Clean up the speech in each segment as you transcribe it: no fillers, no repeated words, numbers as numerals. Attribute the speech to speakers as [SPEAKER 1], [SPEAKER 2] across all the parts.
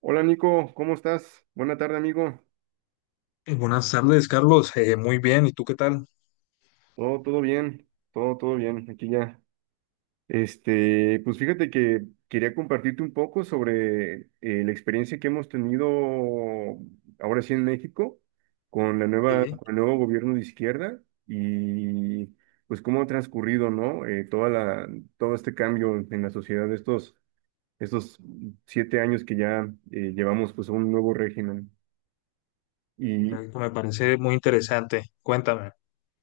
[SPEAKER 1] Hola Nico, ¿cómo estás? Buena tarde, amigo.
[SPEAKER 2] Buenas tardes, Carlos. Muy bien, ¿y tú qué tal?
[SPEAKER 1] Todo, todo bien, todo, todo bien. Aquí ya. Pues fíjate que quería compartirte un poco sobre la experiencia que hemos tenido ahora sí en México
[SPEAKER 2] Sí,
[SPEAKER 1] con el nuevo gobierno de izquierda y pues cómo ha transcurrido, ¿no? Todo este cambio en la sociedad de estos 7 años que ya llevamos pues a un nuevo régimen. y
[SPEAKER 2] correcto, me parece muy interesante. Cuéntame.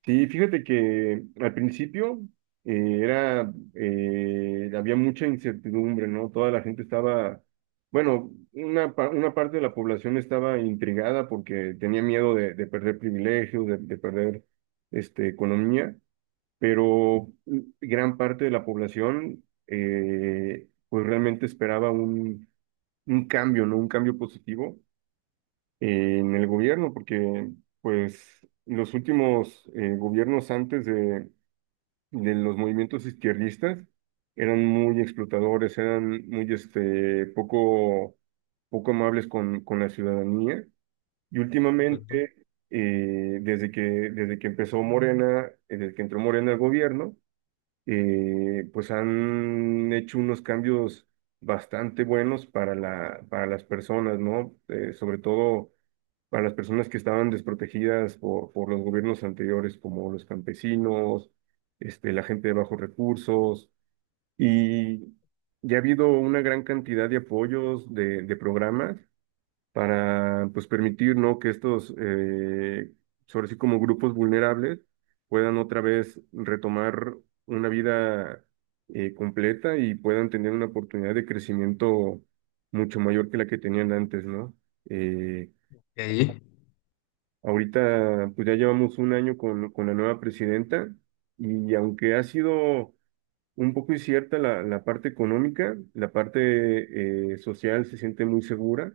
[SPEAKER 1] Sí, fíjate que al principio había mucha incertidumbre, ¿no? Toda la gente estaba, bueno, una parte de la población estaba intrigada porque tenía miedo de perder privilegios, de perder economía, pero gran parte de la población pues realmente esperaba un cambio, ¿no? Un cambio positivo en el gobierno, porque pues los últimos gobiernos antes de los movimientos izquierdistas eran muy explotadores, eran muy poco amables con la ciudadanía. Y
[SPEAKER 2] Correcto.
[SPEAKER 1] últimamente, desde que empezó Morena, desde que entró Morena al gobierno, pues han hecho unos cambios bastante buenos para las personas, ¿no? Sobre todo a las personas que estaban desprotegidas por los gobiernos anteriores, como los campesinos, la gente de bajos recursos, y ya ha habido una gran cantidad de apoyos de programas para pues, permitir, ¿no? que estos, sobre sí como grupos vulnerables, puedan otra vez retomar una vida completa y puedan tener una oportunidad de crecimiento mucho mayor que la que tenían antes, ¿no? Eh,
[SPEAKER 2] Sí.
[SPEAKER 1] Ahorita, pues ya llevamos un año con la nueva presidenta y aunque ha sido un poco incierta la parte económica, la parte social se siente muy segura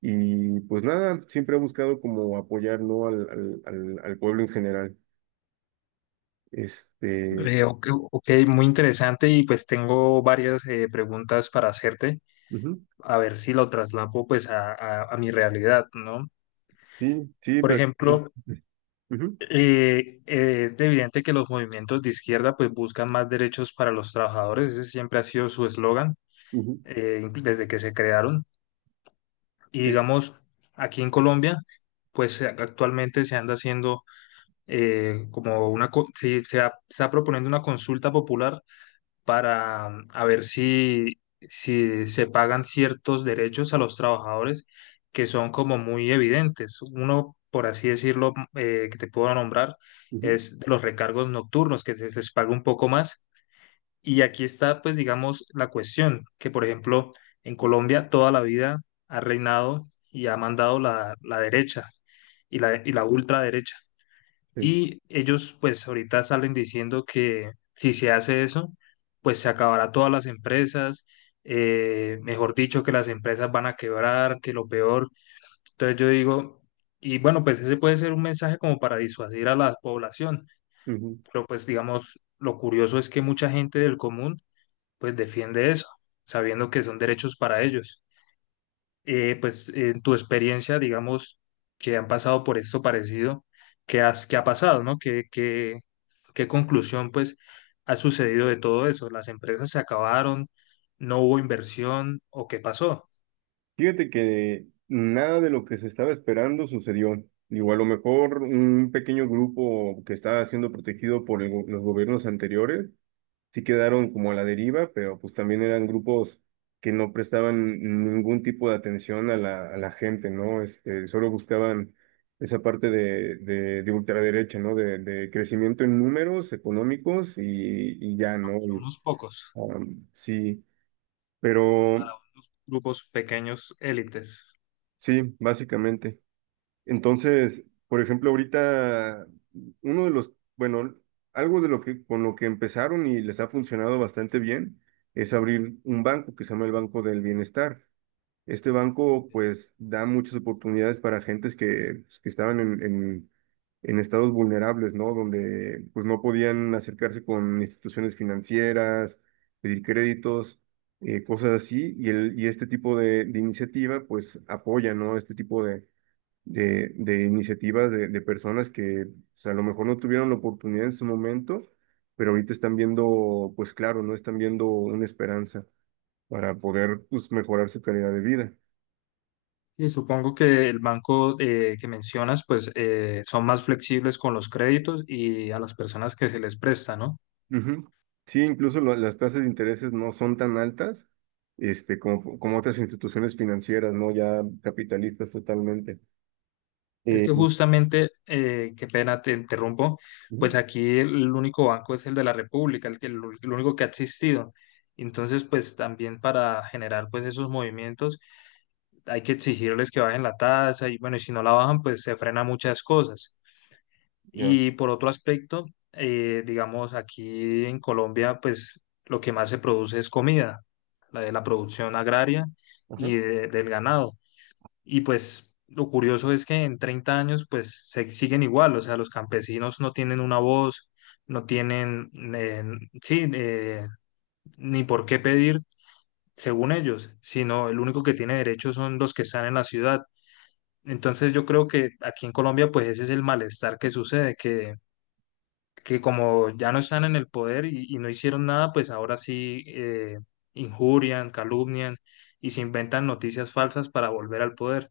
[SPEAKER 1] y pues nada, siempre ha buscado como apoyar, ¿no? al pueblo en general. Este,
[SPEAKER 2] Ok, ok, muy interesante, y pues tengo varias preguntas para hacerte,
[SPEAKER 1] Ujú.
[SPEAKER 2] a ver si lo traslapo pues a mi realidad, ¿no?
[SPEAKER 1] Sí, sí.
[SPEAKER 2] Por ejemplo,
[SPEAKER 1] Ujú,
[SPEAKER 2] es evidente que los movimientos de izquierda pues buscan más derechos para los trabajadores, ese siempre ha sido su eslogan
[SPEAKER 1] ujú.
[SPEAKER 2] desde que se crearon. Y
[SPEAKER 1] Sí.
[SPEAKER 2] digamos, aquí en Colombia, pues actualmente se anda haciendo como se se está proponiendo una consulta popular para a ver si se pagan ciertos derechos a los trabajadores que son como muy evidentes. Uno, por así decirlo, que te puedo nombrar,
[SPEAKER 1] Ujú.
[SPEAKER 2] es los recargos nocturnos, que se les paga un poco más. Y aquí está, pues, digamos, la cuestión, que por ejemplo, en Colombia toda la vida ha reinado y ha mandado la derecha y la ultraderecha.
[SPEAKER 1] Sí.
[SPEAKER 2] Y ellos, pues, ahorita salen diciendo que si se hace eso, pues se acabará todas las empresas, mejor dicho, que las empresas van a quebrar, que lo peor. Entonces yo digo, y bueno, pues ese puede ser un mensaje como para disuadir a la población,
[SPEAKER 1] Ujú.
[SPEAKER 2] pero pues digamos, lo curioso es que mucha gente del común pues defiende eso, sabiendo que son derechos para ellos. Pues en tu experiencia, digamos, que han pasado por esto parecido, ¿qué, has, qué ha pasado, no? ¿Qué conclusión, pues, ha sucedido de todo eso? ¿Las empresas se acabaron? ¿No hubo inversión? ¿O qué pasó?
[SPEAKER 1] Fíjate que nada de lo que se estaba esperando sucedió. Digo, a lo mejor un pequeño grupo que estaba siendo protegido por el los gobiernos anteriores sí quedaron como a la deriva, pero pues también eran grupos que no prestaban ningún tipo de atención a la gente, ¿no? Solo buscaban esa parte de ultraderecha, ¿no? De crecimiento en números económicos y, ya, ¿no? Y,
[SPEAKER 2] Unos pocos,
[SPEAKER 1] sí, pero
[SPEAKER 2] para grupos pequeños, élites.
[SPEAKER 1] sí, básicamente. Entonces, por ejemplo, ahorita bueno, algo de lo que con lo que empezaron y les ha funcionado bastante bien es abrir un banco que se llama el Banco del Bienestar. Este banco pues da muchas oportunidades para gentes que, pues, que estaban en estados vulnerables, ¿no? Donde pues no podían acercarse con instituciones financieras, pedir créditos, cosas así, y, el, y este tipo de iniciativa pues apoya, ¿no? Este tipo de de iniciativas de personas que o sea, a lo mejor no tuvieron la oportunidad en su momento, pero ahorita están viendo, pues claro, no están viendo una esperanza para poder pues, mejorar su calidad de vida.
[SPEAKER 2] Y supongo que el banco que mencionas, pues son más flexibles con los créditos y a las personas que se les presta, ¿no?
[SPEAKER 1] Ujú. Sí, incluso las tasas de intereses no son tan altas como otras instituciones financieras, ¿no? Ya capitalistas totalmente.
[SPEAKER 2] Es
[SPEAKER 1] Eh,
[SPEAKER 2] que justamente, qué pena te interrumpo, pues
[SPEAKER 1] Ujú,
[SPEAKER 2] aquí el único banco es el de la República, el el único que ha existido. Entonces, pues también para generar pues esos movimientos hay que exigirles que bajen la tasa y bueno, y si no la bajan, pues se frena muchas cosas.
[SPEAKER 1] ya,
[SPEAKER 2] Y por otro aspecto, digamos, aquí en Colombia, pues lo que más se produce es comida, la de la producción agraria
[SPEAKER 1] ajá,
[SPEAKER 2] y del ganado. Y pues lo curioso es que en 30 años pues se siguen igual, o sea, los campesinos no tienen una voz, no tienen, sí, eh, ni por qué pedir según ellos, sino el único que tiene derecho son los que están en la ciudad. Entonces yo creo que aquí en Colombia pues ese es el malestar que sucede, que como ya no están en el poder y no hicieron nada, pues ahora sí injurian, calumnian y se inventan noticias falsas para volver al poder.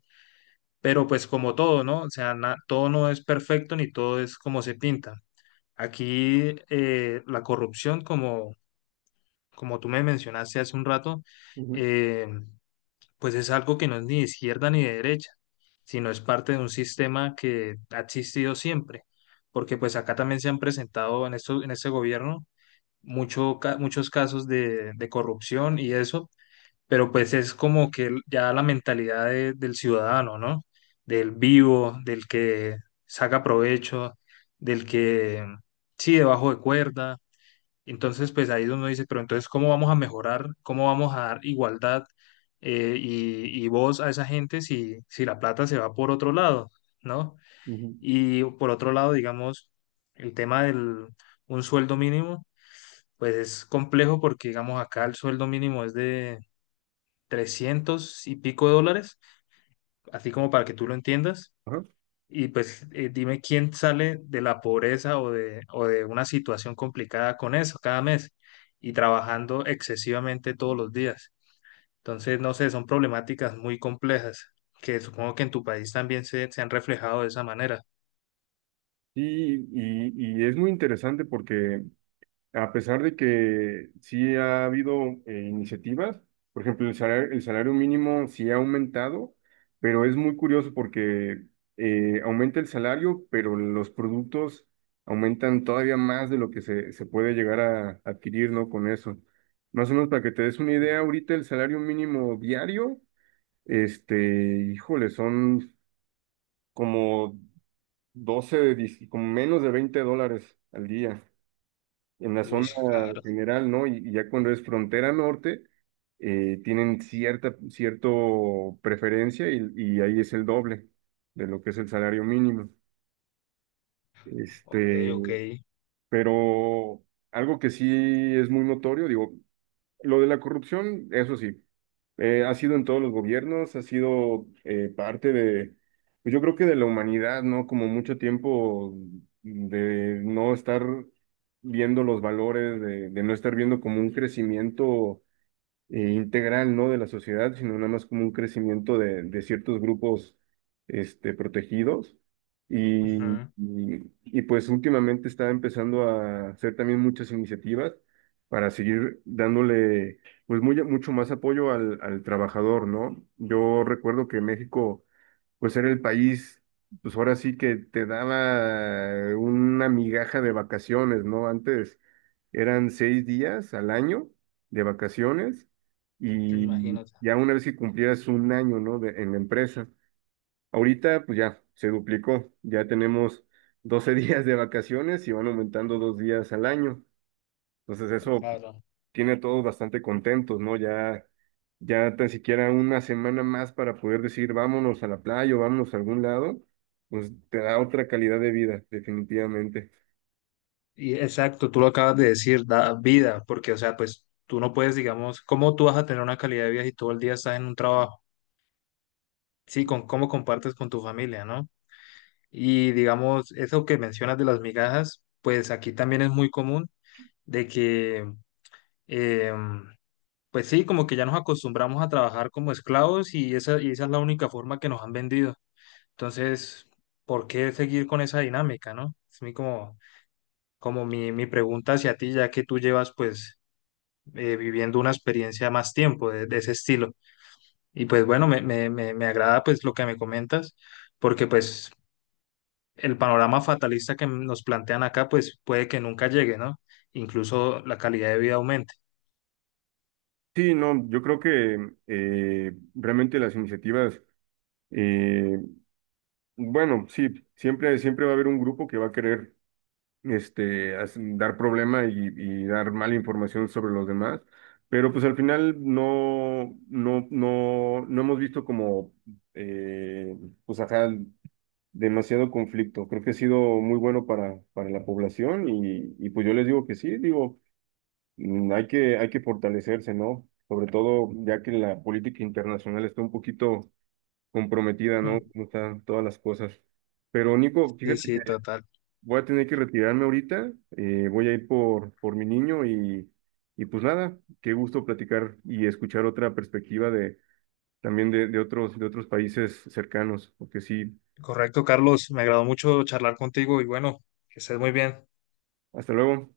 [SPEAKER 2] Pero pues como todo, ¿no? O sea, todo no es perfecto ni todo es como se pinta. Aquí la corrupción, como, como tú me mencionaste hace un rato,
[SPEAKER 1] ujú,
[SPEAKER 2] eh, pues es algo que no es ni de izquierda ni de derecha, sino es parte de un sistema que ha existido siempre. Porque pues acá también se han presentado en esto, en este gobierno muchos casos de corrupción y eso, pero pues es como que ya la mentalidad del ciudadano, ¿no? Del vivo, del que saca provecho, del que sí, debajo de cuerda. Entonces, pues ahí es donde uno dice, pero entonces, ¿cómo vamos a mejorar? ¿Cómo vamos a dar igualdad y voz a esa gente si, si la plata se va por otro lado, ¿no?
[SPEAKER 1] ujú,
[SPEAKER 2] Y por otro lado, digamos, el tema del un sueldo mínimo, pues es complejo porque, digamos, acá el sueldo mínimo es de 300 y pico de dólares, así como para que tú lo entiendas.
[SPEAKER 1] ajá.
[SPEAKER 2] Y pues dime quién sale de la pobreza o de una situación complicada con eso cada mes y trabajando excesivamente todos los días. Entonces, no sé, son problemáticas muy complejas que supongo que en tu país también se han reflejado de esa manera.
[SPEAKER 1] Sí, y es muy interesante porque a pesar de que sí ha habido iniciativas, por ejemplo, el salario mínimo sí ha aumentado, pero es muy curioso porque aumenta el salario, pero los productos aumentan todavía más de lo que se puede llegar a adquirir, ¿no? Con eso. Más o menos para que te des una
[SPEAKER 2] Sí.
[SPEAKER 1] idea, ahorita el salario mínimo diario, este, híjole, son como 12 de 10 como menos de 20 dólares al día en la
[SPEAKER 2] Uy,
[SPEAKER 1] zona
[SPEAKER 2] claro.
[SPEAKER 1] general, ¿no? Y ya cuando es frontera norte, tienen cierta cierto preferencia y ahí es el doble de lo que es el salario mínimo.
[SPEAKER 2] Ok,
[SPEAKER 1] Este,
[SPEAKER 2] ok.
[SPEAKER 1] pero algo que sí es muy notorio, digo, lo de la corrupción, eso sí, ha sido en todos los gobiernos, ha sido parte de, pues yo creo que de la humanidad, ¿no? Como mucho tiempo de no estar viendo los valores, de no estar viendo como un crecimiento integral, ¿no? De la sociedad, sino nada más como un crecimiento de ciertos grupos, protegidos. Y,
[SPEAKER 2] Ujú.
[SPEAKER 1] y pues últimamente está empezando a hacer también muchas iniciativas para seguir dándole, pues muy, mucho más apoyo al trabajador, ¿no? Yo recuerdo que México pues era el país, pues ahora sí que te daba una migaja de vacaciones, ¿no? Antes eran 6 días al año de vacaciones y
[SPEAKER 2] Imagínate.
[SPEAKER 1] ya una vez que cumplieras un año, ¿no? En la empresa. Ahorita, pues ya, se duplicó, ya tenemos 12 días de vacaciones y van aumentando 2 días al año. Entonces eso
[SPEAKER 2] Claro.
[SPEAKER 1] tiene a todos bastante contentos, ¿no? Ya, ya tan siquiera una semana más para poder decir vámonos a la playa o vámonos a algún lado, pues te da otra calidad de vida, definitivamente.
[SPEAKER 2] Y exacto, tú lo acabas de decir, da vida, porque, o sea, pues tú no puedes, digamos, ¿cómo tú vas a tener una calidad de vida si todo el día estás en un trabajo? Sí, con cómo compartes con tu familia, ¿no? Y, digamos, eso que mencionas de las migajas, pues aquí también es muy común de que, eh, pues sí, como que ya nos acostumbramos a trabajar como esclavos y esa es la única forma que nos han vendido. Entonces, ¿por qué seguir con esa dinámica, no? Es mi como, como mi pregunta hacia ti, ya que tú llevas, pues viviendo una experiencia más tiempo de ese estilo. Y pues bueno, me agrada pues lo que me comentas, porque pues el panorama fatalista que nos plantean acá pues puede que nunca llegue, ¿no? Incluso la calidad de vida aumente.
[SPEAKER 1] Sí, no, yo creo que realmente las iniciativas, eh, bueno, sí, siempre va a haber un grupo que va a querer dar problema y, dar mala información sobre los demás. Pero pues al final no hemos visto como, eh, pues ajá, demasiado conflicto. Creo que ha sido muy bueno para la población y, pues yo les digo que sí, digo, hay que fortalecerse, ¿no? Sobre todo ya que la política internacional está un poquito comprometida, ¿no?
[SPEAKER 2] Mm.
[SPEAKER 1] Como están todas las cosas. Pero Nico,
[SPEAKER 2] Sí,
[SPEAKER 1] fíjate.
[SPEAKER 2] sí, total.
[SPEAKER 1] Voy a tener que retirarme ahorita, voy a ir por mi niño y, pues nada, qué gusto platicar y escuchar otra perspectiva de también de otros países cercanos, porque sí,
[SPEAKER 2] Correcto, Carlos, me agradó mucho charlar contigo y bueno, que estés muy bien.
[SPEAKER 1] hasta luego.